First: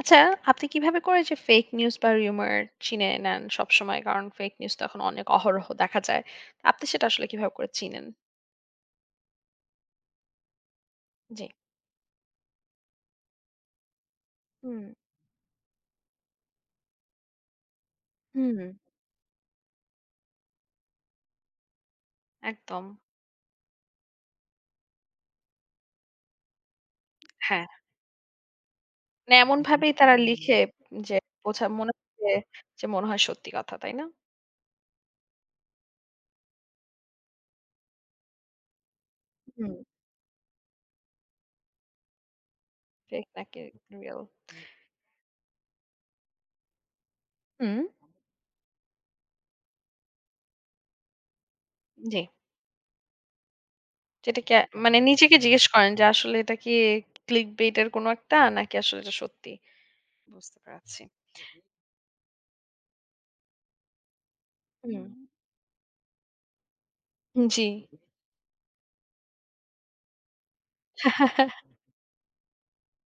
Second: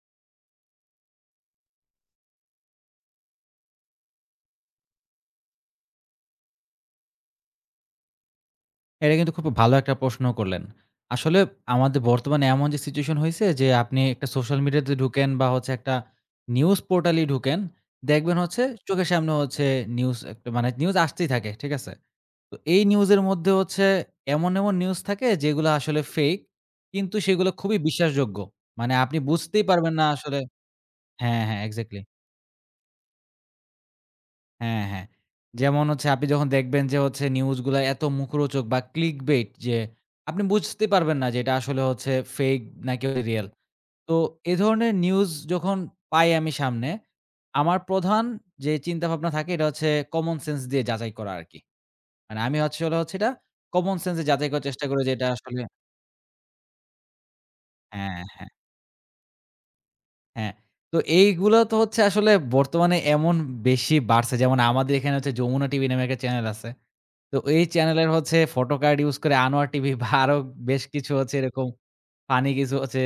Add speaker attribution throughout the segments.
Speaker 1: আচ্ছা, আপনি কিভাবে করে যে ফেক নিউজ বা রিউমার চিনে নেন সবসময়? কারণ ফেক নিউজ তো এখন অনেক অহরহ দেখা যায়। আপনি সেটা আসলে কিভাবে করে চিনেন?
Speaker 2: এটা কিন্তু খুব ভালো একটা প্রশ্ন করলেন। আসলে
Speaker 1: জি।
Speaker 2: আমাদের বর্তমানে এমন যে সিচুয়েশন হইছে যে আপনি একটা সোশ্যাল
Speaker 1: হুম,
Speaker 2: মিডিয়াতে ঢুকেন বা হচ্ছে একটা নিউজ পোর্টালেই ঢুকেন, দেখবেন
Speaker 1: হুম,
Speaker 2: হচ্ছে চোখের সামনে হচ্ছে নিউজ একটা মানে নিউজ আসতেই থাকে, ঠিক আছে? তো এই
Speaker 1: একদম।
Speaker 2: নিউজের মধ্যে হচ্ছে এমন নিউজ থাকে যেগুলা আসলে ফেক কিন্তু সেগুলো
Speaker 1: হ্যাঁ,
Speaker 2: খুবই বিশ্বাসযোগ্য। মানে আপনি
Speaker 1: মানে
Speaker 2: বুঝতেই
Speaker 1: এমনভাবেই
Speaker 2: পারবেন না
Speaker 1: তারা
Speaker 2: আসলে।
Speaker 1: লিখে যে
Speaker 2: হ্যাঁ,
Speaker 1: বোঝা মনে
Speaker 2: এক্সাক্টলি।
Speaker 1: হচ্ছে যে মনে হয় সত্যি কথা, তাই না?
Speaker 2: হ্যাঁ। যেমন হচ্ছে আপনি যখন দেখবেন যে হচ্ছে নিউজগুলা এত মুখরোচক বা ক্লিক বেইট
Speaker 1: হুম,
Speaker 2: যে আপনি বুঝতে পারবেন না যে এটা আসলে হচ্ছে ফেক নাকি
Speaker 1: ফেক
Speaker 2: রিয়াল।
Speaker 1: নাকি
Speaker 2: তো
Speaker 1: রিয়েল?
Speaker 2: এ ধরনের নিউজ যখন পাই আমি সামনে, আমার
Speaker 1: হুম,
Speaker 2: প্রধান যে চিন্তাভাবনা থাকে এটা হচ্ছে কমন সেন্স দিয়ে যাচাই করা আরকি।
Speaker 1: জি।
Speaker 2: মানে আমি আসলে হচ্ছে এটা কমন সেন্স এ
Speaker 1: যেটা
Speaker 2: যাচাই
Speaker 1: কি
Speaker 2: করার চেষ্টা
Speaker 1: মানে
Speaker 2: করি যে এটা
Speaker 1: নিজেকে
Speaker 2: আসলে।
Speaker 1: জিজ্ঞেস করেন যে আসলে এটা কি ক্লিক বেইট এর কোনো
Speaker 2: হ্যাঁ,
Speaker 1: একটা
Speaker 2: হ্যাঁ,
Speaker 1: নাকি আসলে এটা সত্যি?
Speaker 2: হ্যাঁ।
Speaker 1: বুঝতে
Speaker 2: তো
Speaker 1: পারছি।
Speaker 2: এইগুলা তো হচ্ছে আসলে বর্তমানে এমন বেশি বাড়ছে যেমন আমাদের
Speaker 1: হুম,
Speaker 2: এখানে হচ্ছে যমুনা টিভি নামে একটা চ্যানেল আছে। তো এই
Speaker 1: জি,
Speaker 2: চ্যানেলের হচ্ছে ফটো কার্ড ইউস করে আনোয়ার টিভি বা আরো বেশ কিছু হচ্ছে এরকম ফানি কিছু হচ্ছে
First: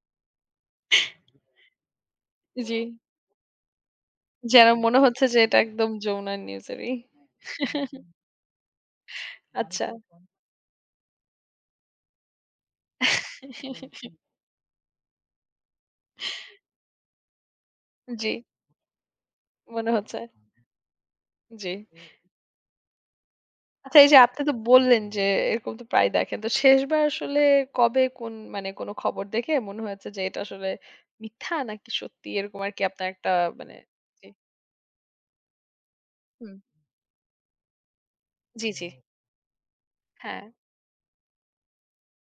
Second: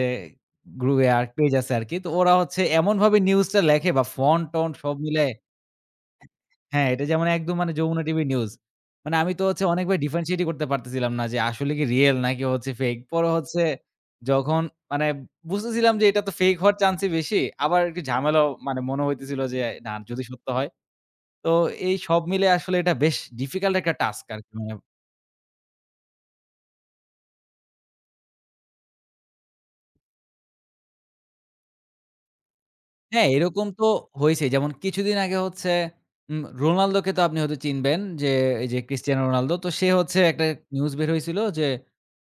Speaker 2: গ্রুপে আর পেজ আছে আরকি। তো ওরা হচ্ছে
Speaker 1: জি।
Speaker 2: এমনভাবে নিউজটা লেখে বা
Speaker 1: যেন
Speaker 2: ফন্ট-টন্ট সব
Speaker 1: মনে হচ্ছে
Speaker 2: মিলায়ে
Speaker 1: যে এটা একদম যমুনা
Speaker 2: হ্যাঁ,
Speaker 1: নিউজেরই।
Speaker 2: এটা যেমন একদম মানে যমুনা টিভি নিউজ। মানে আমি তো হচ্ছে
Speaker 1: আচ্ছা।
Speaker 2: অনেকবার ডিফারেনশিয়েটই করতে পারতেছিলাম না যে আসলে কি রিয়েল নাকি হচ্ছে ফেক। পরে হচ্ছে যখন মানে বুঝতেছিলাম যে এটা তো ফেক হওয়ার চান্সই বেশি। আবার একটু
Speaker 1: জি,
Speaker 2: ঝামেলাও মানে মনে হইতেছিল যে
Speaker 1: মনে
Speaker 2: না
Speaker 1: হচ্ছে।
Speaker 2: যদি সত্য হয়। তো
Speaker 1: জি।
Speaker 2: এই সব মিলে আসলে এটা বেশ ডিফিকাল্ট একটা
Speaker 1: আচ্ছা এই যে
Speaker 2: টাস্ক
Speaker 1: আপনি
Speaker 2: আরকি।
Speaker 1: তো
Speaker 2: মানে
Speaker 1: বললেন যে এরকম তো প্রায় দেখেন। তো শেষবার আসলে কবে কোন মানে কোন খবর দেখে মনে হয়েছে যে এটা আসলে মিথ্যা নাকি সত্যি এরকম আরকি আপনার
Speaker 2: হ্যাঁ,
Speaker 1: একটা
Speaker 2: এরকম
Speaker 1: মানে
Speaker 2: তো
Speaker 1: জি,
Speaker 2: হইছেই। যেমন কিছুদিন আগে হচ্ছে
Speaker 1: হুম,
Speaker 2: রোনালদোকে তো আপনি হয়তো চিনবেন যে এই
Speaker 1: জি,
Speaker 2: যে
Speaker 1: জি।
Speaker 2: Cristiano Ronaldo. তো সে হচ্ছে
Speaker 1: হ্যাঁ,
Speaker 2: একটা নিউজ বের হইছিল যে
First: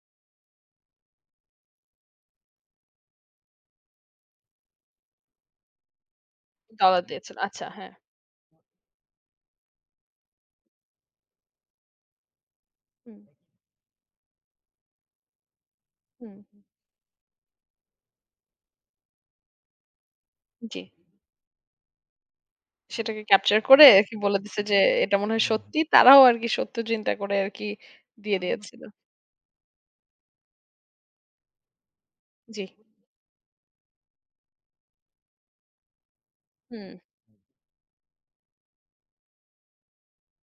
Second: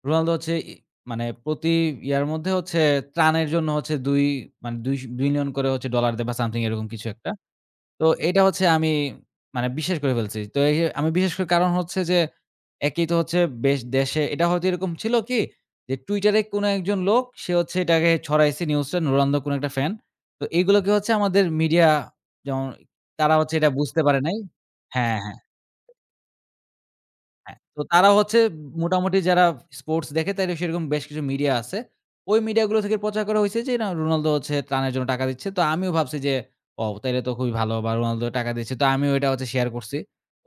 Speaker 2: রোনালদো হচ্ছে মানে প্রতি ইয়ার মধ্যে হচ্ছে ত্রাণের জন্য হচ্ছে ২ মানে ২০০- $2,০০,০০০ করে হচ্ছে ডলার দেয় বা সামথিং এরকম
Speaker 1: ডলার
Speaker 2: কিছু একটা।
Speaker 1: দিয়েছিল। আচ্ছা হ্যাঁ।
Speaker 2: তো এটা হচ্ছে আমি মানে বিশ্বাস করে ফেলছি। তো এই যে আমি বিশ্বাস করি কারণ হচ্ছে যে একেই তো
Speaker 1: হুম,
Speaker 2: হচ্ছে বেশ দেশে এটা হয়তো এরকম ছিল কি যে Twitter
Speaker 1: হুম,
Speaker 2: এ কোনো একজন লোক সে হচ্ছে এটাকে ছড়াইছে নিউজটা নুরন্দ কোনো একটা ফ্যান। তো
Speaker 1: জি।
Speaker 2: এগুলোকে হচ্ছে আমাদের মিডিয়া যেমন
Speaker 1: সেটাকে
Speaker 2: তারা হচ্ছে
Speaker 1: ক্যাপচার
Speaker 2: এটা
Speaker 1: করে
Speaker 2: বুঝতে
Speaker 1: আরকি
Speaker 2: পারে নাই।
Speaker 1: বলে দিছে যে এটা
Speaker 2: হ্যাঁ,
Speaker 1: মনে
Speaker 2: হ্যাঁ।
Speaker 1: হয় সত্যি। তারাও আরকি সত্য চিন্তা করে
Speaker 2: হ্যাঁ,
Speaker 1: আরকি
Speaker 2: তো তারা হচ্ছে
Speaker 1: দিয়ে দিয়েছিল।
Speaker 2: মোটামুটি যারা স্পোর্টস দেখে তাইলে সেরকম বেশ কিছু মিডিয়া আছে। ওই
Speaker 1: জি।
Speaker 2: মিডিয়াগুলো থেকে প্রচার করা হইছে যে না রোনালদো হচ্ছে ত্রাণের জন্য টাকা দিচ্ছে। তো আমিও ভাবছি যে ও
Speaker 1: হুম।
Speaker 2: তাইলে তো খুবই ভালো বা রোনালদো টাকা দিচ্ছে। তো আমিও এটা হচ্ছে শেয়ার করছি।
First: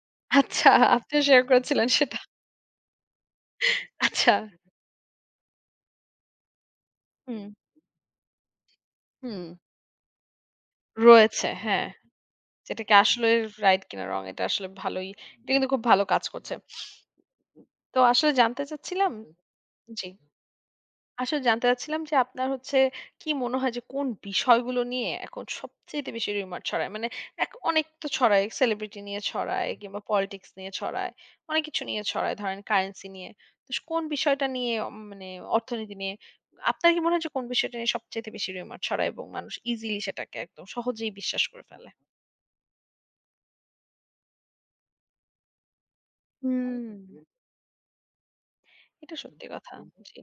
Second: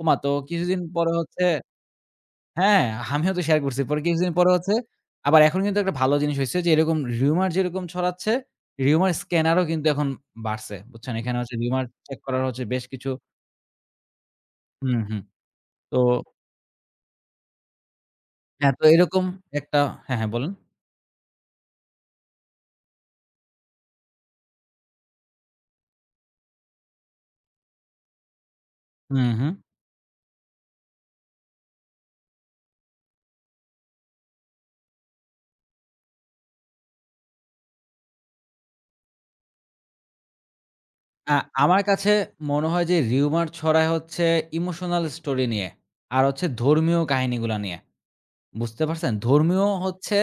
Speaker 2: ওমা তো
Speaker 1: আচ্ছা,
Speaker 2: কিছুদিন পরে
Speaker 1: আপনিও
Speaker 2: হচ্ছে
Speaker 1: শেয়ার করেছিলেন সেটা।
Speaker 2: হ্যাঁ, আমিও তো শেয়ার করছি। পরে কিছুদিন
Speaker 1: আচ্ছা।
Speaker 2: পরে হচ্ছে আবার এখন কিন্তু একটা ভালো জিনিস হইছে যে এরকম
Speaker 1: হুম,
Speaker 2: রিউমার যেরকম ছড়াচ্ছে, রিউমার
Speaker 1: হুম।
Speaker 2: স্ক্যানারও কিন্তু এখন বাড়ছে। বুঝছেন? এখানে
Speaker 1: রয়েছে,
Speaker 2: হচ্ছে রিউমার
Speaker 1: হ্যাঁ।
Speaker 2: চেক করার হচ্ছে
Speaker 1: যেটা
Speaker 2: বেশ
Speaker 1: কি
Speaker 2: কিছু।
Speaker 1: আসলে রাইট কিনা রং এটা আসলে
Speaker 2: হুম,
Speaker 1: ভালোই
Speaker 2: হুম।
Speaker 1: এটা কিন্তু খুব
Speaker 2: তো
Speaker 1: ভালো কাজ করছে। তো আসলে জানতে
Speaker 2: হ্যাঁ, তো
Speaker 1: চাচ্ছিলাম
Speaker 2: এরকম একটা
Speaker 1: জি।
Speaker 2: হ্যাঁ, হ্যাঁ বলেন।
Speaker 1: আসলে জানতে চাচ্ছিলাম যে আপনার হচ্ছে কি মনে হয় যে কোন বিষয়গুলো নিয়ে এখন সবচাইতে বেশি রিউমার ছড়ায়? মানে এক অনেক তো ছড়ায় সেলিব্রিটি নিয়ে
Speaker 2: হুম।
Speaker 1: ছড়ায় কিংবা পলিটিক্স নিয়ে ছড়ায়। অনেক কিছু নিয়ে ছড়ায় ধরেন কারেন্সি নিয়ে। তো কোন বিষয়টা নিয়ে মানে অর্থনীতি নিয়ে আপনার কি মনে হয় যে কোন বিষয়টা নিয়ে সবচাইতে বেশি রিউমার ছড়ায় এবং মানুষ ইজিলি সেটাকে একদম সহজেই
Speaker 2: আ
Speaker 1: বিশ্বাস করে
Speaker 2: আমার
Speaker 1: ফেলে?
Speaker 2: কাছে মনে হয় যে রিউমার ছড়ায় হচ্ছে ইমোশনাল স্টোরি নিয়ে। আর হচ্ছে
Speaker 1: হুম।
Speaker 2: ধর্মীয় কাহিনীগুলা নিয়ে। বুঝতে পারছেন?
Speaker 1: এটা সত্যি
Speaker 2: ধর্মীয়
Speaker 1: কথা।
Speaker 2: হচ্ছে
Speaker 1: জি।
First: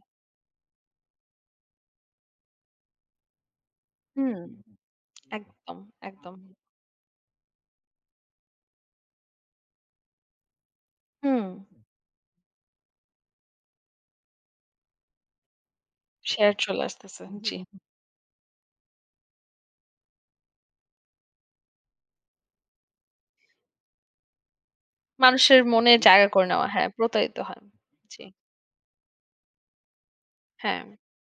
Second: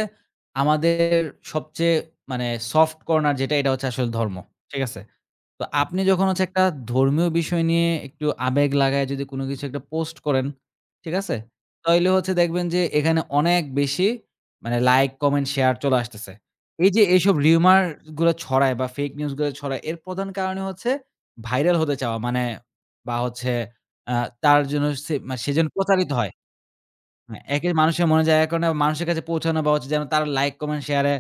Speaker 2: আমাদের সবচেয়ে মানে সফট কর্নার যেটা এটা হচ্ছে আসলে ধর্ম।
Speaker 1: হুম।
Speaker 2: ঠিক আছে?
Speaker 1: এক
Speaker 2: তো
Speaker 1: একদম,
Speaker 2: আপনি যখন
Speaker 1: একদম।
Speaker 2: হচ্ছে একটা ধর্মীয় বিষয় নিয়ে একটু আবেগ লাগায় যদি কোনো কিছু একটা পোস্ট করেন, ঠিক আছে?
Speaker 1: হুম।
Speaker 2: তাইলে হচ্ছে দেখবেন যে এখানে অনেক বেশি মানে লাইক, কমেন্ট, শেয়ার চলে আসতেছে।
Speaker 1: শেয়ার চলে
Speaker 2: এই যে
Speaker 1: আসতেছে।
Speaker 2: এইসব
Speaker 1: জি।
Speaker 2: rumor গুলা ছড়ায় বা ফেক নিউজ গুলা ছড়ায় এর প্রধান কারণই হচ্ছে ভাইরাল হতে চাওয়া মানে বা হচ্ছে আ তার জন্য সে মানে সে
Speaker 1: মানুষের
Speaker 2: যেন
Speaker 1: মনে
Speaker 2: প্রচারিত
Speaker 1: জায়গা
Speaker 2: হয়।
Speaker 1: করে নেওয়া। হ্যাঁ, প্রতারিত
Speaker 2: হ্যাঁ,
Speaker 1: হয়।
Speaker 2: একে মানুষের মনে
Speaker 1: জি,
Speaker 2: জায়গা করে না মানুষের কাছে পৌঁছানো বা হচ্ছে যেন তার লাইক, কমেন্ট,
Speaker 1: হ্যাঁ।
Speaker 2: শেয়ারে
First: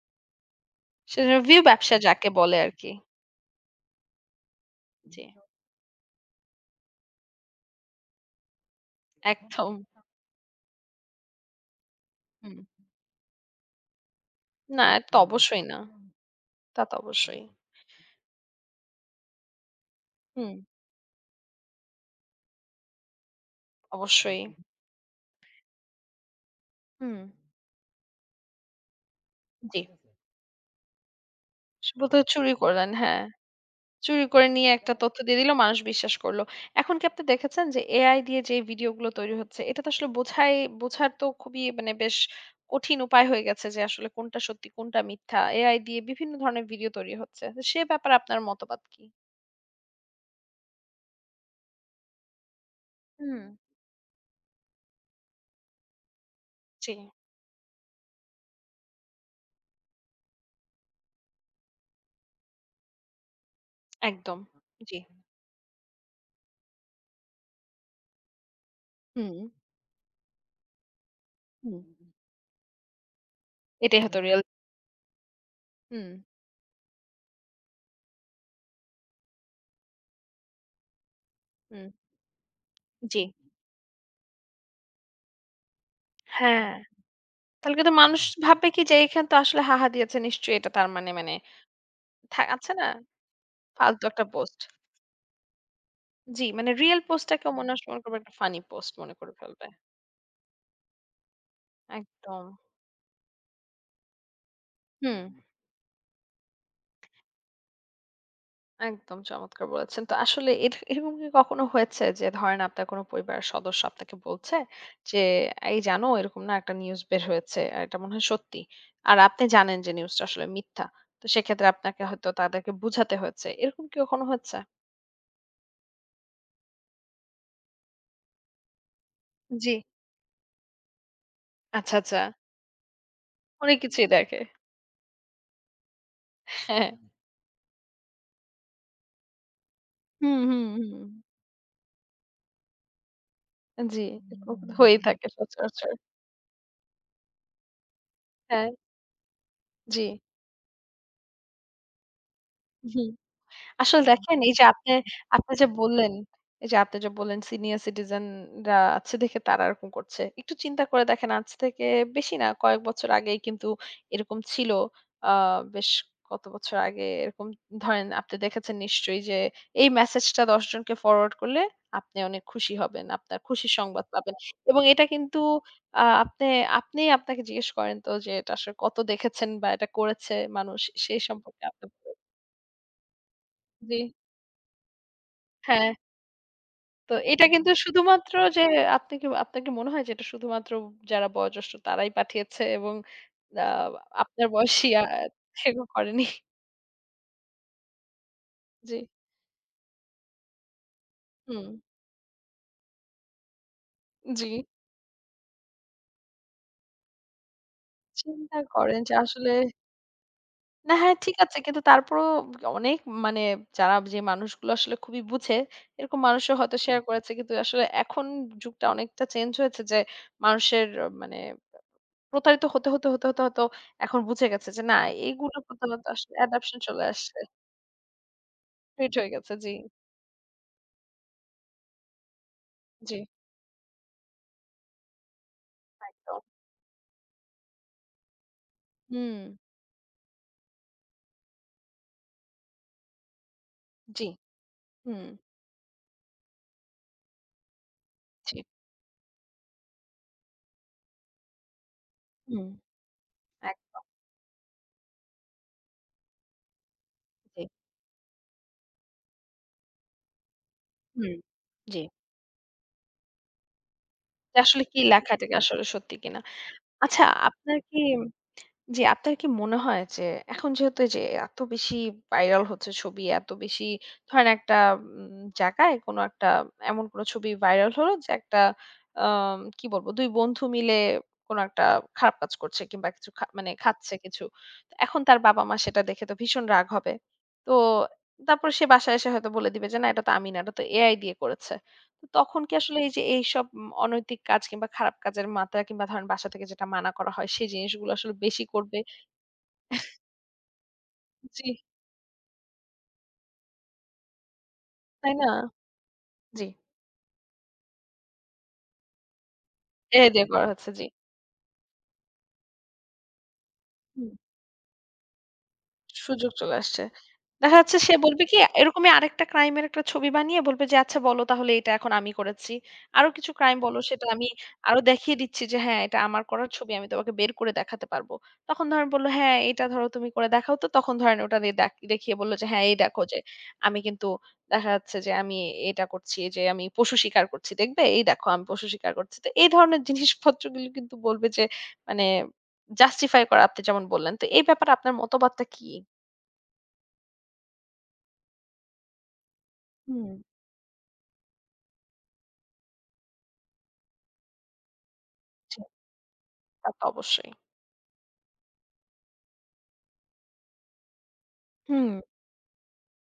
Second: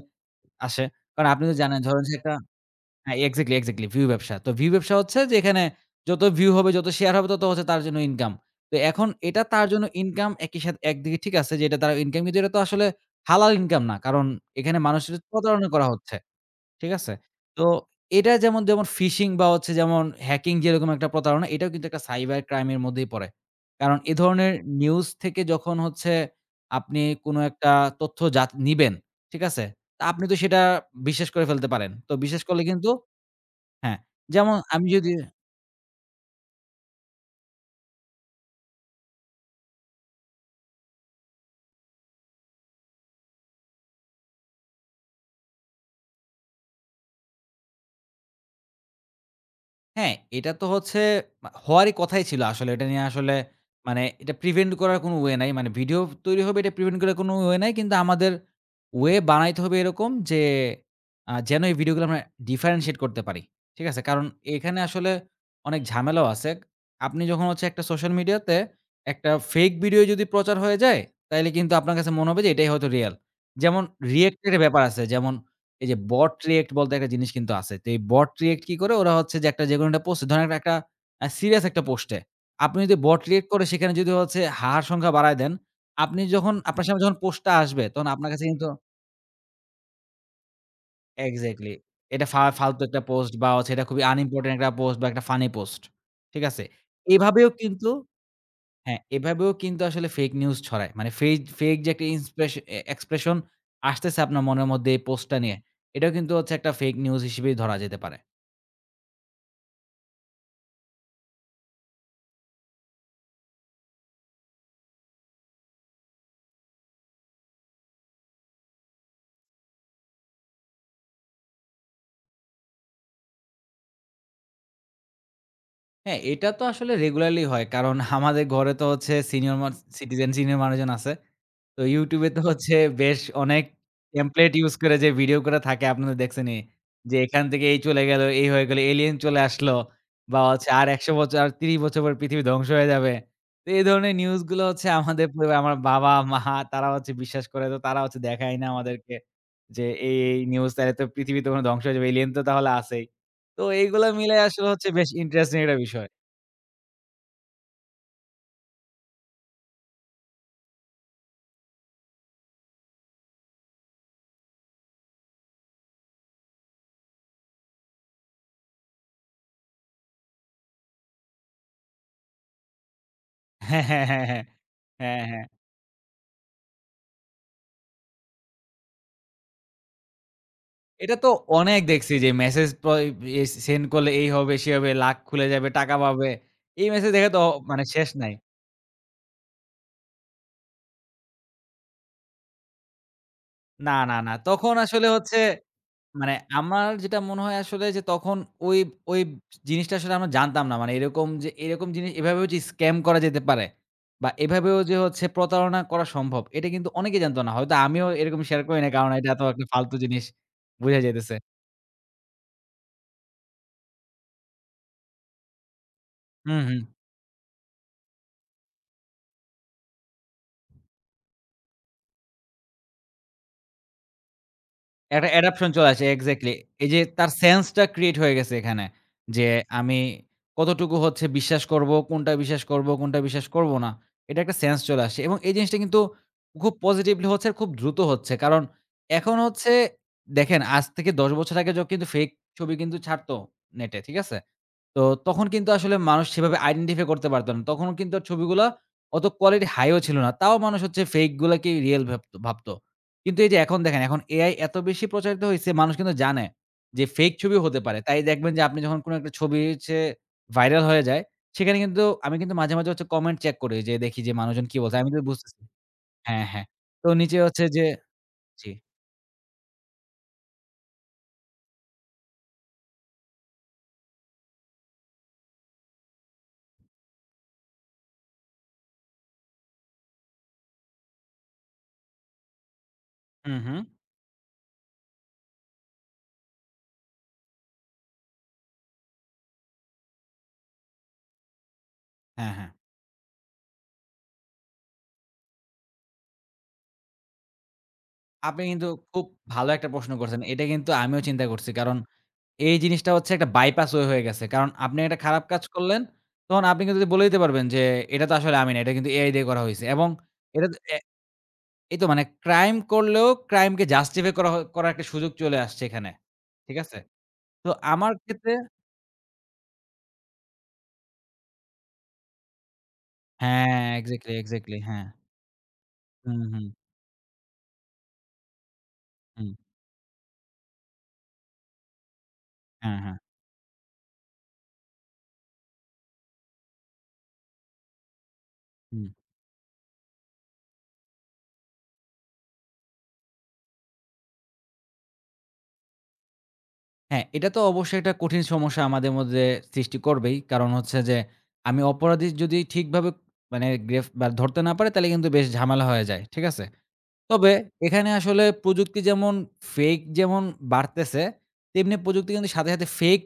Speaker 2: আসে। কারণ
Speaker 1: সেজন্য
Speaker 2: আপনি তো
Speaker 1: ভিউ
Speaker 2: জানেন
Speaker 1: ব্যবসা
Speaker 2: ধরেন যে
Speaker 1: যাকে
Speaker 2: একটা
Speaker 1: বলে আরকি।
Speaker 2: হ্যাঁ, এক্সাক্টলি ভিউ ব্যবসা। তো ভিউ ব্যবসা হচ্ছে
Speaker 1: জি,
Speaker 2: যে এখানে যত ভিউ হবে, যত শেয়ার হবে তত হচ্ছে তার জন্য ইনকাম। তো এখন এটা তার
Speaker 1: একদম।
Speaker 2: জন্য ইনকাম একই সাথে একদিকে ঠিক আছে যে এটা তার ইনকাম কিন্তু এটা
Speaker 1: হুম।
Speaker 2: তো আসলে হালাল ইনকাম না। কারণ এখানে
Speaker 1: না, এটা
Speaker 2: মানুষের
Speaker 1: তো অবশ্যই
Speaker 2: প্রতারণা
Speaker 1: না।
Speaker 2: করা হচ্ছে।
Speaker 1: তা
Speaker 2: ঠিক
Speaker 1: তো
Speaker 2: আছে?
Speaker 1: অবশ্যই।
Speaker 2: তো এটা যেমন ফিশিং বা হচ্ছে যেমন হ্যাকিং
Speaker 1: হুম,
Speaker 2: যেরকম একটা প্রতারণা এটাও কিন্তু একটা সাইবার ক্রাইম এর মধ্যেই পড়ে। কারণ এ
Speaker 1: অবশ্যই।
Speaker 2: ধরনের নিউজ থেকে যখন হচ্ছে আপনি
Speaker 1: হুম,
Speaker 2: কোনো একটা তথ্য যা নিবেন। ঠিক আছে?
Speaker 1: জি।
Speaker 2: তা আপনি তো সেটা বিশ্বাস করে ফেলতে পারেন।
Speaker 1: শুধু
Speaker 2: তো
Speaker 1: তো
Speaker 2: বিশ্বাস
Speaker 1: চুরি
Speaker 2: করলে কিন্তু
Speaker 1: করলেন, হ্যাঁ।
Speaker 2: হ্যাঁ,
Speaker 1: চুরি করে
Speaker 2: যেমন
Speaker 1: নিয়ে
Speaker 2: আমি
Speaker 1: একটা
Speaker 2: যদি
Speaker 1: তথ্য দিয়ে দিল, মানুষ বিশ্বাস করল। এখন কি আপনি দেখেছেন যে এআই দিয়ে যে ভিডিওগুলো তৈরি হচ্ছে, এটা তো আসলে বোঝাই বোঝার তো খুবই মানে বেশ কঠিন উপায় হয়ে গেছে যে আসলে কোনটা সত্যি, কোনটা মিথ্যা। এআই দিয়ে বিভিন্ন ধরনের ভিডিও তৈরি হচ্ছে। তো সে ব্যাপারে আপনার মতবাদ কি?
Speaker 2: হ্যাঁ, এটা তো হচ্ছে মা হওয়ারই কথাই ছিল আসলে। এটা নিয়ে আসলে
Speaker 1: হুম,
Speaker 2: মানে এটা প্রিভেন্ট করার কোনো ওয়ে নাই। মানে ভিডিও তৈরি হবে এটা
Speaker 1: জি,
Speaker 2: প্রিভেন্ট করার কোনো ওয়ে নাই। কিন্তু আমাদের ওয়ে বানাইতে হবে এরকম যে যেন এই ভিডিওগুলো আমরা ডিফারেনশিয়েট করতে পারি। ঠিক আছে? কারণ
Speaker 1: একদম।
Speaker 2: এখানে
Speaker 1: জি।
Speaker 2: আসলে অনেক ঝামেলাও আছে। আপনি যখন হচ্ছে একটা সোশ্যাল মিডিয়াতে একটা
Speaker 1: হুম,
Speaker 2: ফেক ভিডিও যদি প্রচার হয়ে যায়, তাইলে কিন্তু
Speaker 1: হুম।
Speaker 2: আপনার কাছে মনে হবে যে এটাই হয়তো রিয়াল। যেমন
Speaker 1: এটাই হয়তো রিয়াল
Speaker 2: রিঅ্যাক্ট এর ব্যাপার আছে। যেমন এই যে
Speaker 1: হুম,
Speaker 2: bot react বলতে একটা জিনিস কিন্তু আছে। তো এই bot react কি করে? ওরা হচ্ছে যে একটা যেকোনো একটা পোস্ট ধরেন একটা সিরিয়াস একটা
Speaker 1: হুম।
Speaker 2: পোস্টে আপনি যদি
Speaker 1: জি।
Speaker 2: bot react করে সেখানে যদি হচ্ছে হাহার সংখ্যা বাড়ায় দেন, আপনি যখন
Speaker 1: হ্যাঁ।
Speaker 2: আপনার সামনে যখন পোস্টটা
Speaker 1: তাহলে
Speaker 2: আসবে
Speaker 1: কিন্তু
Speaker 2: তখন
Speaker 1: মানুষ
Speaker 2: আপনার কাছে কিন্তু
Speaker 1: ভাববে কি যে এখানে তো আসলে হাহা দিয়েছে নিশ্চয়ই এটা তার মানে মানে
Speaker 2: এক্সাক্টলি এটা
Speaker 1: থা আছে
Speaker 2: ফালতু
Speaker 1: না
Speaker 2: একটা পোস্ট বা হচ্ছে এটা খুবই
Speaker 1: ফালতু একটা
Speaker 2: আনইম্পোর্টেন্ট
Speaker 1: পোস্ট।
Speaker 2: একটা পোস্ট বা একটা ফানি পোস্ট। ঠিক
Speaker 1: জি,
Speaker 2: আছে?
Speaker 1: মানে রিয়েল
Speaker 2: এভাবেও
Speaker 1: পোস্টটাকেও মনে আস
Speaker 2: কিন্তু
Speaker 1: মনে করবে একটা ফানি পোস্ট
Speaker 2: হ্যাঁ,
Speaker 1: মনে করে
Speaker 2: এভাবেও
Speaker 1: ফেলবে।
Speaker 2: কিন্তু আসলে ফেক নিউজ ছড়ায়। মানে ফেক যে একটা
Speaker 1: একদম।
Speaker 2: ইন্সপ্রেস এ এক্সপ্রেশন আসতেছে আপনার মনের মধ্যে এই
Speaker 1: হুম,
Speaker 2: পোস্টটা নিয়ে, এটাও কিন্তু হচ্ছে একটা ফেক নিউজ হিসেবেই ধরা যেতে পারে।
Speaker 1: একদম চমৎকার বলেছেন। তো আসলে এর এরকম কি কখনো হয়েছে যে ধরেন আপনার কোনো পরিবারের সদস্য আপনাকে বলছে যে, "এই জানো এরকম না একটা নিউজ বের হয়েছে। আর এটা মনে হয় সত্যি।" আর আপনি জানেন যে নিউজটা আসলে মিথ্যা। তো সেক্ষেত্রে আপনাকে হয়তো তাদেরকে বুঝাতে হয়েছে। এরকম কি কখনো হচ্ছে?
Speaker 2: হ্যাঁ, এটা তো আসলে রেগুলারলি হয়। কারণ আমাদের ঘরে তো হচ্ছে সিনিয়র মান
Speaker 1: জি।
Speaker 2: সিটিজেন, সিনিয়র মানুষজন আছে। তো
Speaker 1: আচ্ছা, আচ্ছা।
Speaker 2: YouTube এ তো হচ্ছে বেশ অনেক
Speaker 1: অনেক কিছুই দেখে।
Speaker 2: টেমপ্লেট ইউজ করে যে ভিডিও করা থাকে আপনারা দেখছেনই।
Speaker 1: হ্যাঁ।
Speaker 2: যে এখান থেকে এই চলে গেল, এই হয়ে গেল, এলিয়েন চলে আসলো বা
Speaker 1: হুম, হুম,
Speaker 2: হচ্ছে আর
Speaker 1: হুম।
Speaker 2: ১০০ বছর আর ৩০ বছর পর পৃথিবী ধ্বংস হয়ে যাবে। তো এই
Speaker 1: জি,
Speaker 2: ধরনের
Speaker 1: এরকম
Speaker 2: নিউজগুলো
Speaker 1: তো
Speaker 2: হচ্ছে
Speaker 1: হয়েই থাকে
Speaker 2: আমাদের পরিবার আমার
Speaker 1: সচরাচর।
Speaker 2: বাবা, মা তারা হচ্ছে বিশ্বাস করে। তো তারা হচ্ছে দেখায় না
Speaker 1: হ্যাঁ,
Speaker 2: আমাদেরকে যে
Speaker 1: জি।
Speaker 2: এই নিউজ তাহলে তো পৃথিবী তো ধ্বংস হয়ে যাবে। এলিয়েন তো তাহলে আছেই।
Speaker 1: হুম।
Speaker 2: তো
Speaker 1: আসলে
Speaker 2: এইগুলা মিলে
Speaker 1: দেখেন এই যে
Speaker 2: আসলে হচ্ছে
Speaker 1: আপনি,
Speaker 2: বেশ
Speaker 1: আপনি
Speaker 2: ইন্টারেস্টিং
Speaker 1: যে
Speaker 2: একটা বিষয়।
Speaker 1: বললেন, এই যে আপনি যে বললেন সিনিয়র সিটিজেন রা আছে দেখে তারা এরকম করছে। একটু চিন্তা করে দেখেন আজ থেকে বেশি না কয়েক বছর আগেই কিন্তু এরকম ছিল। আ বেশ কত বছর আগে এরকম ধরেন আপনি দেখেছেন নিশ্চয়ই যে এই মেসেজটা ১০ জনকে ফরওয়ার্ড করলে আপনি অনেক খুশি হবেন। আপনার খুশির
Speaker 2: হ্যাঁ, হ্যাঁ,
Speaker 1: সংবাদ
Speaker 2: হ্যাঁ,
Speaker 1: পাবেন।
Speaker 2: হ্যাঁ।
Speaker 1: এবং এটা
Speaker 2: হ্যাঁ,
Speaker 1: কিন্তু
Speaker 2: হ্যাঁ।
Speaker 1: আপনি আপনি আপনাকে জিজ্ঞেস করেন তো যে এটা আসলে কত দেখেছেন বা এটা করেছে মানুষ
Speaker 2: এটা
Speaker 1: সেই
Speaker 2: তো
Speaker 1: সম্পর্কে
Speaker 2: অনেক
Speaker 1: আপনি
Speaker 2: দেখছি যে মেসেজ প এ সেন্ড
Speaker 1: জি,
Speaker 2: করলে এই হবে, সে হবে, লাক খুলে যাবে,
Speaker 1: হ্যাঁ।
Speaker 2: টাকা পাবে। এই মেসেজ
Speaker 1: তো
Speaker 2: দেখে তো
Speaker 1: এটা কিন্তু
Speaker 2: মানে শেষ নাই।
Speaker 1: শুধুমাত্র যে আপনি কি আপনার কি মনে হয় যে এটা শুধুমাত্র যারা বয়োজ্যেষ্ঠ তারাই পাঠিয়েছে এবং আ
Speaker 2: না।
Speaker 1: আপনার
Speaker 2: তখন
Speaker 1: বয়সী
Speaker 2: আসলে হচ্ছে
Speaker 1: সেগুলো করেনি?
Speaker 2: মানে আমার যেটা মনে হয় আসলে যে তখন ওই
Speaker 1: জি।
Speaker 2: ওই জিনিসটা আসলে আমরা জানতাম না। মানে এরকম যে
Speaker 1: হুম,
Speaker 2: এরকম জিনিস এভাবেও যে স্ক্যাম করা যেতে পারে বা
Speaker 1: জি।
Speaker 2: এভাবেও যে হচ্ছে প্রতারণা করা সম্ভব এটা কিন্তু অনেকেই জানতো না। হয়তো আমিও এরকম
Speaker 1: চিন্তা
Speaker 2: শেয়ার করি না
Speaker 1: করেন
Speaker 2: কারণ
Speaker 1: যে
Speaker 2: এটা তো
Speaker 1: আসলে
Speaker 2: একটা ফালতু জিনিস
Speaker 1: না
Speaker 2: বুঝা
Speaker 1: হ্যাঁ,
Speaker 2: যাইতেছে।
Speaker 1: ঠিক আছে। কিন্তু তারপরেও অনেক মানে যারা যে মানুষগুলো আসলে খুবই বুঝে, এরকম মানুষও
Speaker 2: হুম,
Speaker 1: হয়তো
Speaker 2: হুম।
Speaker 1: শেয়ার করেছে। কিন্তু আসলে এখন যুগটা অনেকটা চেঞ্জ হয়েছে যে মানুষের আহ, মানে প্রতারিত হতে, হতে, হতে, হতে, হয়তো এখন বুঝে গেছে যে না
Speaker 2: একটা
Speaker 1: এইগুলোর
Speaker 2: অ্যাডাপশন
Speaker 1: প্রতি
Speaker 2: চলে আসে
Speaker 1: আসলে
Speaker 2: এক্সাক্টলি।
Speaker 1: অ্যাডাপশন
Speaker 2: এই যে
Speaker 1: চলে
Speaker 2: তার
Speaker 1: আসছে।
Speaker 2: সেন্সটা ক্রিয়েট হয়ে গেছে এখানে।
Speaker 1: ফিট হয়ে
Speaker 2: যে
Speaker 1: গেছে। জি,
Speaker 2: আমি কতটুকু হচ্ছে বিশ্বাস করব, কোনটা বিশ্বাস করব,
Speaker 1: জি।
Speaker 2: কোনটা বিশ্বাস করব না। এটা একটা সেন্স চলে আসে এবং এই জিনিসটা কিন্তু
Speaker 1: একদম।
Speaker 2: খুব পজিটিভলি হচ্ছে আর খুব দ্রুত হচ্ছে। কারণ এখন
Speaker 1: হুম।
Speaker 2: হচ্ছে দেখেন আজ থেকে ১০ বছর আগে য কিন্তু ফেক ছবি কিন্তু ছাড়তো নেটে। ঠিক
Speaker 1: জি।
Speaker 2: আছে? তো
Speaker 1: হুম।
Speaker 2: তখন কিন্তু আসলে মানুষ সেভাবে আইডেন্টিফাই করতে পারত না। তখন কিন্তু
Speaker 1: জি।
Speaker 2: ছবিগুলা অত কোয়ালিটি হাইও ছিল না। তাও মানুষ হচ্ছে ফেক গুলাকেই রিয়াল ভাবত ভাবত।
Speaker 1: হুম।
Speaker 2: কিন্তু এই যে এখন দেখেন
Speaker 1: একদম।
Speaker 2: এখন এআই এত বেশি প্রচারিত হইছে মানুষ কিন্তু জানে যে ফেক ছবিও
Speaker 1: জি।
Speaker 2: হতে পারে। তাই দেখবেন যে আপনি যখন কোন একটা ছবি হচ্ছে ভাইরাল হয়ে যায়,
Speaker 1: হুম।
Speaker 2: সেখানে কিন্তু
Speaker 1: জি।
Speaker 2: আমি কিন্তু মাঝে হচ্ছে কমেন্ট চেক করি যে দেখি যে
Speaker 1: যে
Speaker 2: মানুষজন কি
Speaker 1: আসলে
Speaker 2: বলছে।
Speaker 1: কি
Speaker 2: আমি কিন্তু
Speaker 1: লেখাটাকে
Speaker 2: বুঝতেছি
Speaker 1: আসলে সত্যি কিনা।
Speaker 2: হ্যাঁ। তো
Speaker 1: আচ্ছা
Speaker 2: নিচে হচ্ছে
Speaker 1: আপনার
Speaker 2: যে
Speaker 1: কি
Speaker 2: জি।
Speaker 1: জি, আপনার কি মনে হয় যে এখন যেহেতু এই যে এত বেশি ভাইরাল হচ্ছে ছবি, এত বেশি ধরেন একটা জায়গায় কোনো একটা এমন কোনো ছবি ভাইরাল হলো যে একটা কি বলবো ২ বন্ধু মিলে কোনো একটা খারাপ কাজ করছে কিংবা কিছু খা
Speaker 2: হুম,
Speaker 1: মানে
Speaker 2: হুম।
Speaker 1: খাচ্ছে কিছু। তো এখন তার বাবা-মা সেটা দেখে তো ভীষণ রাগ হবে। তো তারপর সে বাসায় এসে হয়তো বলে দিবে যে, "না এটা তো আমি না, এটা তো এআই দিয়ে করেছে।" তো
Speaker 2: হ্যাঁ,
Speaker 1: তখন
Speaker 2: হ্যাঁ।
Speaker 1: কি আসলে এই যে এইসব অনৈতিক কাজ কিংবা খারাপ কাজের মাত্রা কিংবা ধরেন বাসা থেকে যেটা মানা করা হয় সেই জিনিসগুলো আসলে
Speaker 2: আপনি
Speaker 1: বেশি
Speaker 2: কিন্তু
Speaker 1: করবে?
Speaker 2: খুব ভালো একটা প্রশ্ন করছেন। এটা কিন্তু আমিও চিন্তা
Speaker 1: জি,
Speaker 2: করছি। কারণ এই জিনিসটা হচ্ছে একটা বাইপাস ওয়ে হয়ে গেছে। কারণ আপনি একটা
Speaker 1: তাই
Speaker 2: খারাপ
Speaker 1: না?
Speaker 2: কাজ করলেন, তখন
Speaker 1: জি।
Speaker 2: আপনি কিন্তু যদি বলে দিতে পারবেন যে, "এটা তো আসলে আমি না। এটা কিন্তু এআই দিয়ে করা হইছে" এবং
Speaker 1: এআই দিয়ে করা
Speaker 2: এটা তো
Speaker 1: হচ্ছে, জি।
Speaker 2: এই তো মানে ক্রাইম করলেও ক্রাইমকে জাস্টিফাই
Speaker 1: হুম।
Speaker 2: করার একটা সুযোগ চলে আসছে এখানে।
Speaker 1: সুযোগ চলে
Speaker 2: ঠিক আছে?
Speaker 1: আসছে।
Speaker 2: তো
Speaker 1: দেখা যাচ্ছে
Speaker 2: আমার
Speaker 1: সে বলবে
Speaker 2: ক্ষেত্রে
Speaker 1: কি এরকমই আরেকটা ক্রাইম এর একটা ছবি বানিয়ে বলবে যে, "আচ্ছা বলো তাহলে এটা এখন আমি করেছি। আরো কিছু ক্রাইম
Speaker 2: হ্যাঁ,
Speaker 1: বলো সেটা
Speaker 2: এক্সাক্টলি,
Speaker 1: আমি
Speaker 2: এক্সাক্টলি।
Speaker 1: আরো
Speaker 2: হ্যাঁ।
Speaker 1: দেখিয়ে দিচ্ছি যে হ্যাঁ, এটা
Speaker 2: হুম,
Speaker 1: আমার
Speaker 2: হুম,
Speaker 1: করার ছবি আমি তোমাকে বের করে দেখাতে পারবো।" তখন ধরেন বলল,
Speaker 2: হুম।
Speaker 1: "হ্যাঁ, এটা ধরো তুমি করে দেখাও তো।" তখন ধরেন ওটা দিয়ে দেখ দেখিয়ে বলল যে, "হ্যাঁ, এই
Speaker 2: হ্যাঁ।
Speaker 1: দেখো যে আমি কিন্তু দেখা যাচ্ছে যে আমি এটা করছি, এই যে আমি পশু শিকার করছি। দেখবে? এই দেখো আমি পশু
Speaker 2: হুম।
Speaker 1: শিকার করছি।" তো এই ধরনের জিনিসপত্রগুলো কিন্তু বলবে যে মানে জাস্টিফাই করা আপনি যেমন বললেন। তো এই ব্যাপারে আপনার মতবাদটা কি?
Speaker 2: হ্যাঁ, এটা তো অবশ্যই একটা কঠিন সমস্যা আমাদের মধ্যে সৃষ্টি
Speaker 1: হুম।
Speaker 2: করবেই। কারণ হচ্ছে যে আমি অপরাধী যদি ঠিকভাবে মানে বা ধরতে না পারি তাহলে কিন্তু বেশ
Speaker 1: জি,
Speaker 2: ঝামেলা হয়ে যায়। ঠিক আছে?
Speaker 1: তা তো অবশ্যই।
Speaker 2: তবে এখানে আসলে প্রযুক্তি যেমন ফেক যেমন বাড়তেছে, তেমনি
Speaker 1: হুম।
Speaker 2: প্রযুক্তি কিন্তু সাথে ফেক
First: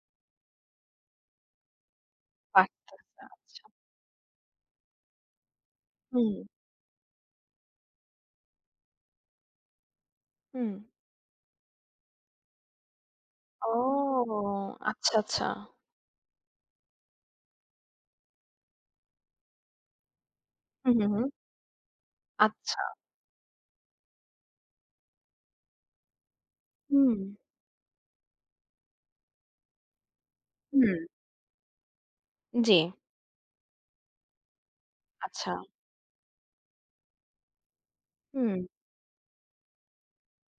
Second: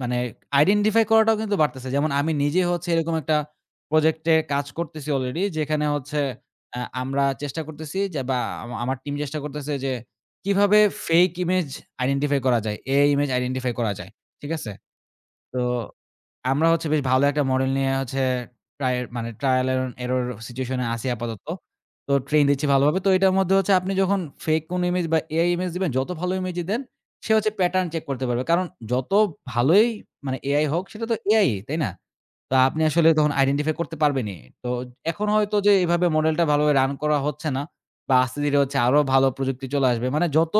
Speaker 2: মানে আইডেন্টিফাই করাটাও কিন্তু বাড়তেছে। যেমন আমি নিজে হচ্ছে এরকম
Speaker 1: পারতেছে,
Speaker 2: একটা
Speaker 1: আচ্ছা।
Speaker 2: প্রজেক্টে কাজ করতেছি অলরেডি যেখানে হচ্ছে
Speaker 1: হুম,
Speaker 2: আমরা চেষ্টা করতেছি যে বা আমার টিম চেষ্টা করতেছে যে
Speaker 1: হুম।
Speaker 2: কিভাবে ফেক ইমেজ আইডেন্টিফাই করা যায়, এআই ইমেজ আইডেন্টিফাই করা যায়।
Speaker 1: ও!
Speaker 2: ঠিক আছে?
Speaker 1: আচ্ছা, আচ্ছা।
Speaker 2: তো আমরা হচ্ছে বেশ ভালো একটা মডেল নিয়ে হচ্ছে মানে ট্রায়াল এন্ড এরর সিচুয়েশন এ
Speaker 1: হুম,
Speaker 2: আছি
Speaker 1: হুম, হুম।
Speaker 2: আপাতত। তো ট্রেন দিচ্ছি
Speaker 1: আচ্ছা।
Speaker 2: ভালোভাবে। তো এটার মধ্যে হচ্ছে আপনি যখন ফেক কোনো ইমেজ বা এআই ইমেজ দিবেন, যত ভালো ইমেজই দেন,
Speaker 1: হুম।
Speaker 2: সে হচ্ছে প্যাটার্ন চেক করতে পারবে। কারণ যত ভালোই মানে এআই হোক,
Speaker 1: হুম,
Speaker 2: সেটা তো এআই, তাই না? তো
Speaker 1: জি,
Speaker 2: আপনি আসলে তখন আইডেন্টিফাই করতে পারবেনই। তো এখন
Speaker 1: আচ্ছা।
Speaker 2: হয়তো যে এভাবে মডেলটা ভালোভাবে রান করা হচ্ছে না বা আস্তে ধীরে
Speaker 1: হুম,
Speaker 2: হচ্ছে আরো ভালো প্রযুক্তি চলে আসবে। মানে যত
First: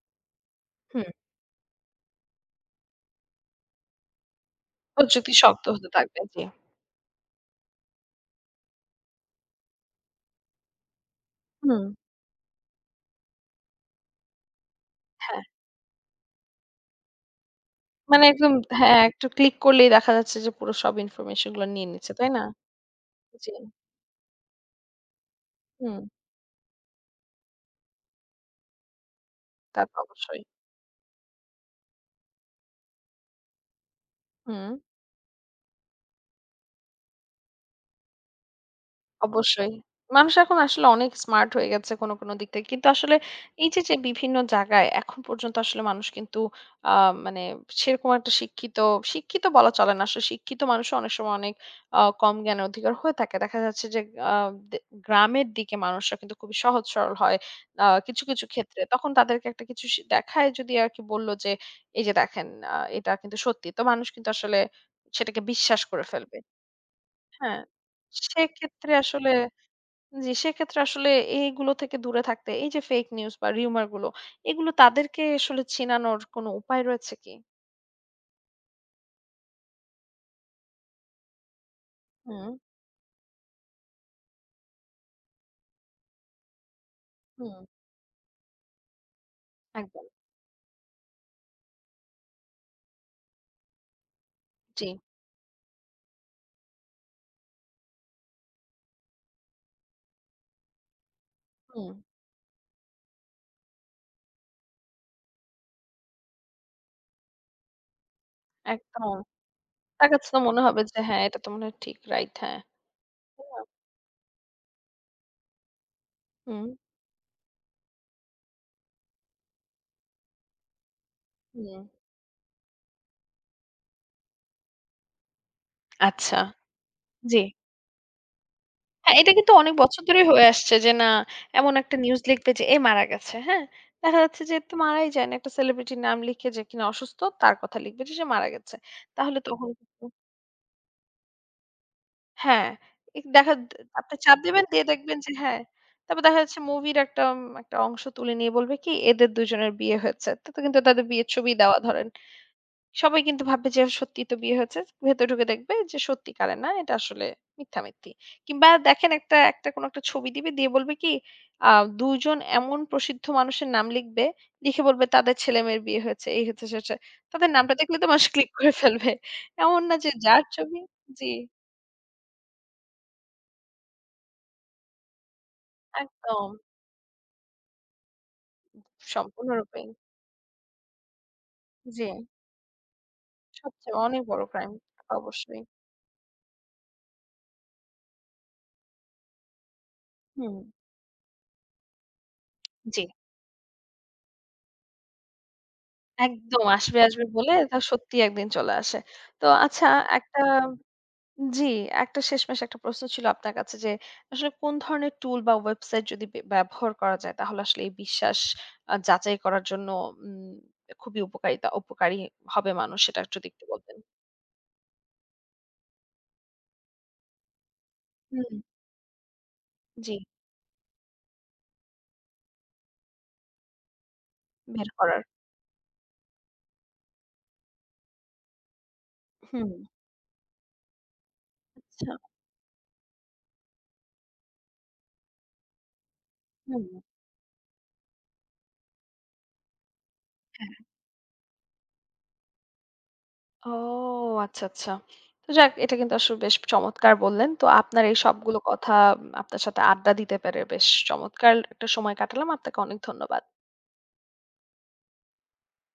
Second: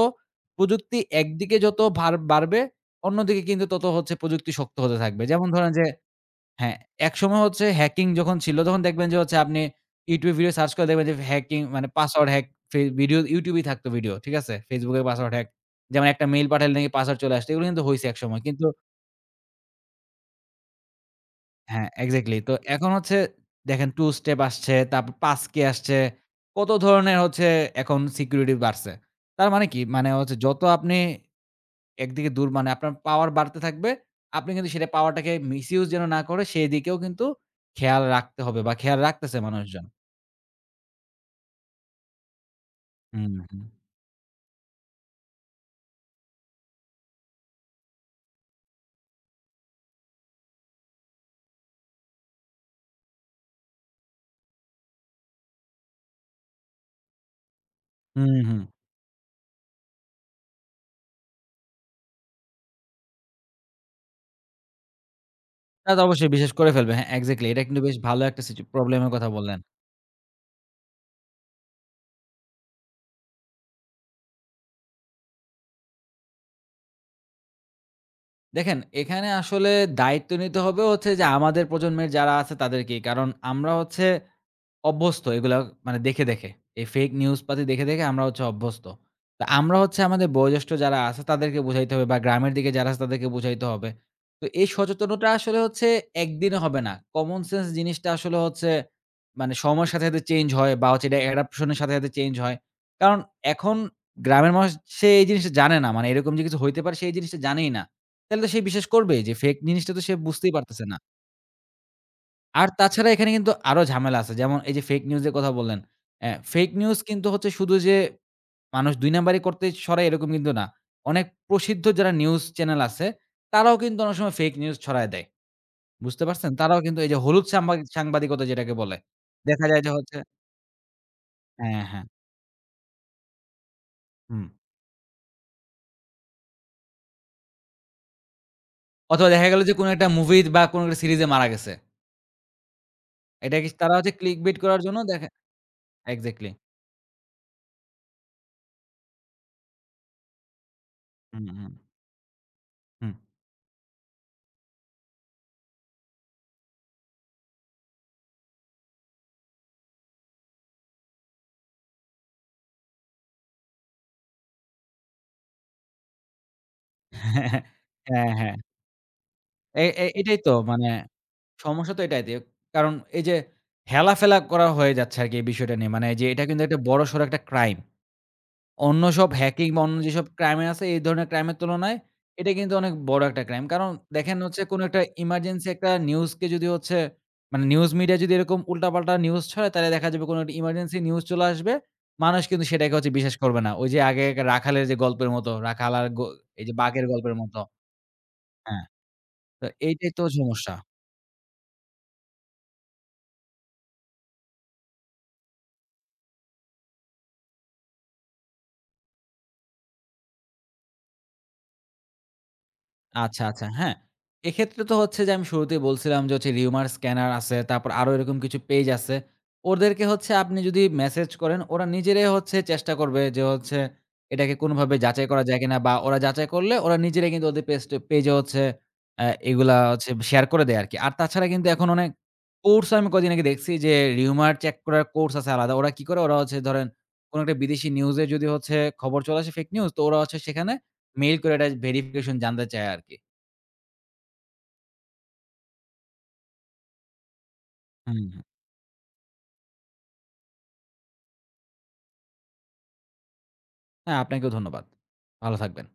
Speaker 2: প্রযুক্তি
Speaker 1: হুম।
Speaker 2: একদিকে যত ভার বাড়বে অন্যদিকে কিন্তু তত হচ্ছে প্রযুক্তি শক্ত হতে থাকবে।
Speaker 1: প্রযুক্তি
Speaker 2: যেমন
Speaker 1: শক্ত
Speaker 2: ধরেন যে
Speaker 1: হতে থাকবে, জি।
Speaker 2: হ্যাঁ, একসময় হচ্ছে হ্যাকিং যখন ছিল তখন দেখবেন যে হচ্ছে আপনি YouTube ভিডিও সার্চ করে দেখবেন যে হ্যাকিং
Speaker 1: হুম।
Speaker 2: মানে পাসওয়ার্ড হ্যাক ভিডিও YouTube এই থাকতো ভিডিও। ঠিক আছে? Facebook এর পাসওয়ার্ড
Speaker 1: হ্যাঁ,
Speaker 2: হ্যাক। যেমন একটা মেইল পাঠালে নাকি পাসওয়ার্ড চলে আসতো। এগুলো কিন্তু হইছে
Speaker 1: মানে
Speaker 2: একসময়।
Speaker 1: একদম
Speaker 2: কিন্তু
Speaker 1: হ্যাঁ, একটু ক্লিক করলেই দেখা যাচ্ছে যে পুরো সব ইনফরমেশন গুলো
Speaker 2: হ্যাঁ,
Speaker 1: নিয়ে নিচ্ছে, তাই
Speaker 2: এক্সাক্টলি।
Speaker 1: না?
Speaker 2: তো এখন হচ্ছে
Speaker 1: জি,
Speaker 2: দেখেন 2 স্টেপ আসছে, তারপর passkey আসছে।
Speaker 1: হুম,
Speaker 2: কত ধরনের হচ্ছে এখন সিকিউরিটি বাড়ছে। তার মানে কি?
Speaker 1: তা তো
Speaker 2: মানে হচ্ছে
Speaker 1: অবশ্যই।
Speaker 2: যত আপনি একদিকে মানে আপনার পাওয়ার বাড়তে থাকবে। আপনি কিন্তু
Speaker 1: হুম।
Speaker 2: সেটা পাওয়ারটাকে মিসইউজ যেন না করে সেদিকেও কিন্তু খেয়াল রাখতে হবে বা খেয়াল রাখতেছে
Speaker 1: অবশ্যই।
Speaker 2: মানুষজন।
Speaker 1: মানুষ এখন আসলে অনেক স্মার্ট হয়ে গেছে কোনো, কোনো দিক থেকে। কিন্তু আসলে
Speaker 2: হুম।
Speaker 1: এই যে, যে বিভিন্ন জায়গায় এখন পর্যন্ত আসলে মানুষ কিন্তু আ মানে সেরকম একটা শিক্ষিত, শিক্ষিত বলা চলে না। আসলে শিক্ষিত মানুষও অনেক সময় অনেক কম জ্ঞানের অধিকার হয়ে থাকে। দেখা যাচ্ছে যে আ দে গ্রামের দিকে মানুষরা কিন্তু খুবই সহজ সরল হয়। কিছু,
Speaker 2: হুম,
Speaker 1: কিছু
Speaker 2: হুম।
Speaker 1: ক্ষেত্রে। তখন তাদেরকে একটা কিছু সি দেখায় যদি আরকি বলল যে, "এই যে দেখেন এটা কিন্তু সত্যি।" তো মানুষ কিন্তু আসলে সেটাকে বিশ্বাস
Speaker 2: তা তো
Speaker 1: করে
Speaker 2: অবশ্যই
Speaker 1: ফেলবে।
Speaker 2: বিশ্বাস করে ফেলবে। হ্যাঁ, এক্সাক্টলি। এটা
Speaker 1: হ্যাঁ?
Speaker 2: কিন্তু বেশ ভালো একটা
Speaker 1: সেক্ষেত্রে
Speaker 2: প্রবলেম এর কথা
Speaker 1: আসলে
Speaker 2: বললেন।
Speaker 1: জি, সেক্ষেত্রে আসলে এইগুলো থেকে দূরে থাকতে এই যে ফেক নিউজ বা রিউমার গুলো এগুলো তাদেরকে আসলে চিনানোর কোনো উপায় রয়েছে কি?
Speaker 2: দেখেন এখানে আসলে দায়িত্ব নিতে হবে হচ্ছে যে আমাদের প্রজন্মের যারা
Speaker 1: হুম,
Speaker 2: আছে তাদেরকেই। কারণ আমরা হচ্ছে অভ্যস্ত এগুলা মানে দেখে। এই ফেক নিউজ পাতি
Speaker 1: হুম,
Speaker 2: দেখে আমরা হচ্ছে অভ্যস্ত। তো আমরা হচ্ছে
Speaker 1: একদম।
Speaker 2: আমাদের বয়োজ্যেষ্ঠ যারা আছে তাদেরকে বুঝাইতে হবে বা গ্রামের দিকে যারা আছে তাদেরকে বুঝাইতে হবে। তো এই
Speaker 1: জি,
Speaker 2: সচেতনতা আসলে হচ্ছে একদিনে হবে না। কমন সেন্স জিনিসটা আসলে হচ্ছে মানে সময়ের সাথে চেঞ্জ হয় বা হচ্ছে এটা অ্যাডাপশন এর
Speaker 1: হুম,
Speaker 2: সাথে চেঞ্জ হয়। কারণ এখন গ্রামের মানুষ সে এই জিনিসটা জানে না। মানে এরকম যে কিছু হইতে পারে সে এই জিনিসটা জানেই না। তাহলে তো সে বিশ্বাস
Speaker 1: একদম।
Speaker 2: করবেই যে ফেক জিনিসটা তো
Speaker 1: তার
Speaker 2: সে
Speaker 1: কাছে তো
Speaker 2: বুঝতেই
Speaker 1: মনে হবে
Speaker 2: পারতেছে না।
Speaker 1: যে হ্যাঁ, এটা তো মনে হয় ঠিক রাইট হ্যাঁ।
Speaker 2: আর তাছাড়া এখানে
Speaker 1: তাই
Speaker 2: কিন্তু
Speaker 1: না?
Speaker 2: আরো ঝামেলা আছে। যেমন এই যে ফেক নিউজ এর কথা বললেন।
Speaker 1: হুম,
Speaker 2: ফেক নিউজ কিন্তু হচ্ছে শুধু যে মানুষ ২ নাম্বারি করতে ছড়ায় এরকম কিন্তু না। অনেক
Speaker 1: হুম,
Speaker 2: প্রসিদ্ধ যারা নিউজ চ্যানেল আছে, তারাও কিন্তু অনেক সময় ফেক নিউজ ছড়ায় দেয়। বুঝতে
Speaker 1: আচ্ছা,
Speaker 2: পারছেন? তারাও কিন্তু এই যে
Speaker 1: জি।
Speaker 2: হলুদ সাংবাদিকতা যেটাকে বলে।
Speaker 1: হ্যাঁ, এটা কিন্তু
Speaker 2: দেখা
Speaker 1: অনেক
Speaker 2: যায় যে
Speaker 1: বছর
Speaker 2: হচ্ছে
Speaker 1: ধরেই হয়ে আসছে যে না এমন
Speaker 2: হ্যাঁ,
Speaker 1: একটা
Speaker 2: হ্যাঁ।
Speaker 1: নিউজ লিখবে যে এ মারা গেছে, হ্যাঁ? দেখা যাচ্ছে
Speaker 2: হুম।
Speaker 1: যে তো মারাই যায় না। একটা সেলিব্রিটির নাম লিখে যে কিনা অসুস্থ তার কথা লিখবে যে সে মারা গেছে।
Speaker 2: অথবা
Speaker 1: তাহলে
Speaker 2: দেখা গেল
Speaker 1: তখন
Speaker 2: যে কোনো একটা মুভি বা কোনো একটা সিরিজে মারা গেছে।
Speaker 1: হ্যাঁ, এক দেখা
Speaker 2: এটা
Speaker 1: দ
Speaker 2: কি তারা হচ্ছে
Speaker 1: আপনি
Speaker 2: ক্লিক
Speaker 1: চাপ
Speaker 2: বিট
Speaker 1: দিবেন
Speaker 2: করার
Speaker 1: দিয়ে
Speaker 2: জন্য
Speaker 1: দেখবেন
Speaker 2: দেখা
Speaker 1: যে হ্যাঁ, তারপর দেখা
Speaker 2: এক্সাক্টলি।
Speaker 1: যাচ্ছে মুভির একটা একটা অংশ তুলে নিয়ে বলবে কি এদের দুজনের বিয়ে হয়েছে। তো তো কিন্তু তাদের বিয়ের
Speaker 2: হুম,
Speaker 1: ছবি
Speaker 2: হুম,
Speaker 1: দেওয়া ধরেন।
Speaker 2: হুম।
Speaker 1: সবাই কিন্তু ভাববে যে সত্যিই তো বিয়ে হয়েছে। ভেতরে ঢুকে দেখবে যে সত্যিকারের না এটা আসলে মিথ্যামিথ্যি। কিংবা দেখেন একটা একটা কোনো একটা ছবি দিবে দিয়ে বলবে কি আ ২ জন এমন প্রসিদ্ধ মানুষের নাম লিখবে, লিখে বলবে তাদের ছেলেমেয়ের বিয়ে হয়েছে, এই হয়েছে, সে হয়েছে। তাদের নামটা দেখলে তো মানুষ
Speaker 2: হ্যাঁ,
Speaker 1: ক্লিক
Speaker 2: হ্যাঁ।
Speaker 1: করে ফেলবে। এমন
Speaker 2: এ
Speaker 1: না
Speaker 2: এ
Speaker 1: যে
Speaker 2: এটাই
Speaker 1: যার
Speaker 2: তো
Speaker 1: ছবি
Speaker 2: মানে
Speaker 1: জি,
Speaker 2: সমস্যা তো এটাই। কারণ এই যে হেলাফেলা করা হয়ে যাচ্ছে আরকি এই বিষয়টা নিয়ে। মানে যে এটা
Speaker 1: একদম।
Speaker 2: কিন্তু একটা বড়সড় একটা ক্রাইম। অন্য সব হ্যাকিং বা
Speaker 1: সম্পূর্ণরূপেই।
Speaker 2: অন্য যেসব ক্রাইম আছে এই ধরনের ক্রাইম এর তুলনায়
Speaker 1: জি,
Speaker 2: এটা কিন্তু অনেক বড় একটা ক্রাইম। কারণ
Speaker 1: সবচেয়ে অনেক
Speaker 2: দেখেন
Speaker 1: বড়
Speaker 2: হচ্ছে
Speaker 1: ক্রাইম
Speaker 2: কোন একটা
Speaker 1: অবশ্যই।
Speaker 2: ইমার্জেন্সি একটা নিউজকে যদি হচ্ছে মানে নিউজ মিডিয়া যদি এরকম উল্টাপাল্টা নিউজ ছড়ায় তাহলে দেখা যাবে কোন একটা
Speaker 1: হুম,
Speaker 2: ইমার্জেন্সি নিউজ চলে আসবে। মানুষ কিন্তু সেটাকে
Speaker 1: জি,
Speaker 2: হচ্ছে বিশ্বাস করবে না। ওই যে আগে রাখালের যে গল্পের মতো, রাখাল আর গো
Speaker 1: একদম
Speaker 2: এই যে
Speaker 1: আসবে,
Speaker 2: বাঘের
Speaker 1: আসবে
Speaker 2: গল্পের
Speaker 1: বলে
Speaker 2: মতো।
Speaker 1: এটা সত্যি একদিন চলে
Speaker 2: হ্যাঁ,
Speaker 1: আসে। তো
Speaker 2: তো
Speaker 1: আচ্ছা
Speaker 2: এইটাই তো
Speaker 1: একটা
Speaker 2: সমস্যা।
Speaker 1: জি, একটা শেষমেশ একটা প্রশ্ন ছিল আপনার কাছে যে আসলে কোন ধরনের টুল বা ওয়েবসাইট যদি বে ব্যবহার করা যায় তাহলে আসলে এই বিশ্বাস যাচাই করার জন্য উম খুবই উপকারিতা উপকারী হবে মানুষ সেটা
Speaker 2: আচ্ছা,
Speaker 1: যদি একটু
Speaker 2: আচ্ছা। হ্যাঁ,
Speaker 1: বলতেন।
Speaker 2: এক্ষেত্রে তো হচ্ছে যে আমি শুরুতেই বলছিলাম যে হচ্ছে Rumour Scanner আছে, তারপর আরো এরকম কিছু
Speaker 1: হুম।
Speaker 2: পেজ আছে। ওদেরকে
Speaker 1: জি,
Speaker 2: হচ্ছে আপনি যদি মেসেজ করেন, ওরা নিজেরাই হচ্ছে চেষ্টা করবে যে হচ্ছে এটাকে
Speaker 1: বের
Speaker 2: কোনোভাবে
Speaker 1: করার।
Speaker 2: যাচাই করা যায় কিনা বা ওরা যাচাই করলে ওরা নিজেরাই কিন্তু ওদের পেজে হচ্ছে
Speaker 1: হুম,
Speaker 2: এগুলা হচ্ছে শেয়ার করে দেয় আরকি। আর তাছাড়া কিন্তু এখন অনেক
Speaker 1: আচ্ছা,
Speaker 2: কোর্স আমি কদিন আগে দেখছি যে Rumour চেক করার কোর্স আছে আলাদা। ওরা কি করে? ওরা হচ্ছে
Speaker 1: হুম।
Speaker 2: ধরেন কোনো একটা বিদেশি নিউজে যদি হচ্ছে খবর চলে আসে ফেক নিউজ, তো ওরা হচ্ছে সেখানে মেইল করে এটা ভেরিফিকেশন জানতে চায় আরকি।
Speaker 1: ও আচ্ছা, আচ্ছা। তো যাক এটা কিন্তু আসলে বেশ চমৎকার বললেন। তো আপনার এই
Speaker 2: হুম।
Speaker 1: সবগুলো কথা উম, আপনার সাথে আড্ডা দিতে পেরে বেশ চমৎকার একটা সময় কাটালাম। আপনাকে অনেক ধন্যবাদ।
Speaker 2: হ্যাঁ, আপনাকেও ধন্যবাদ। ভালো থাকবেন।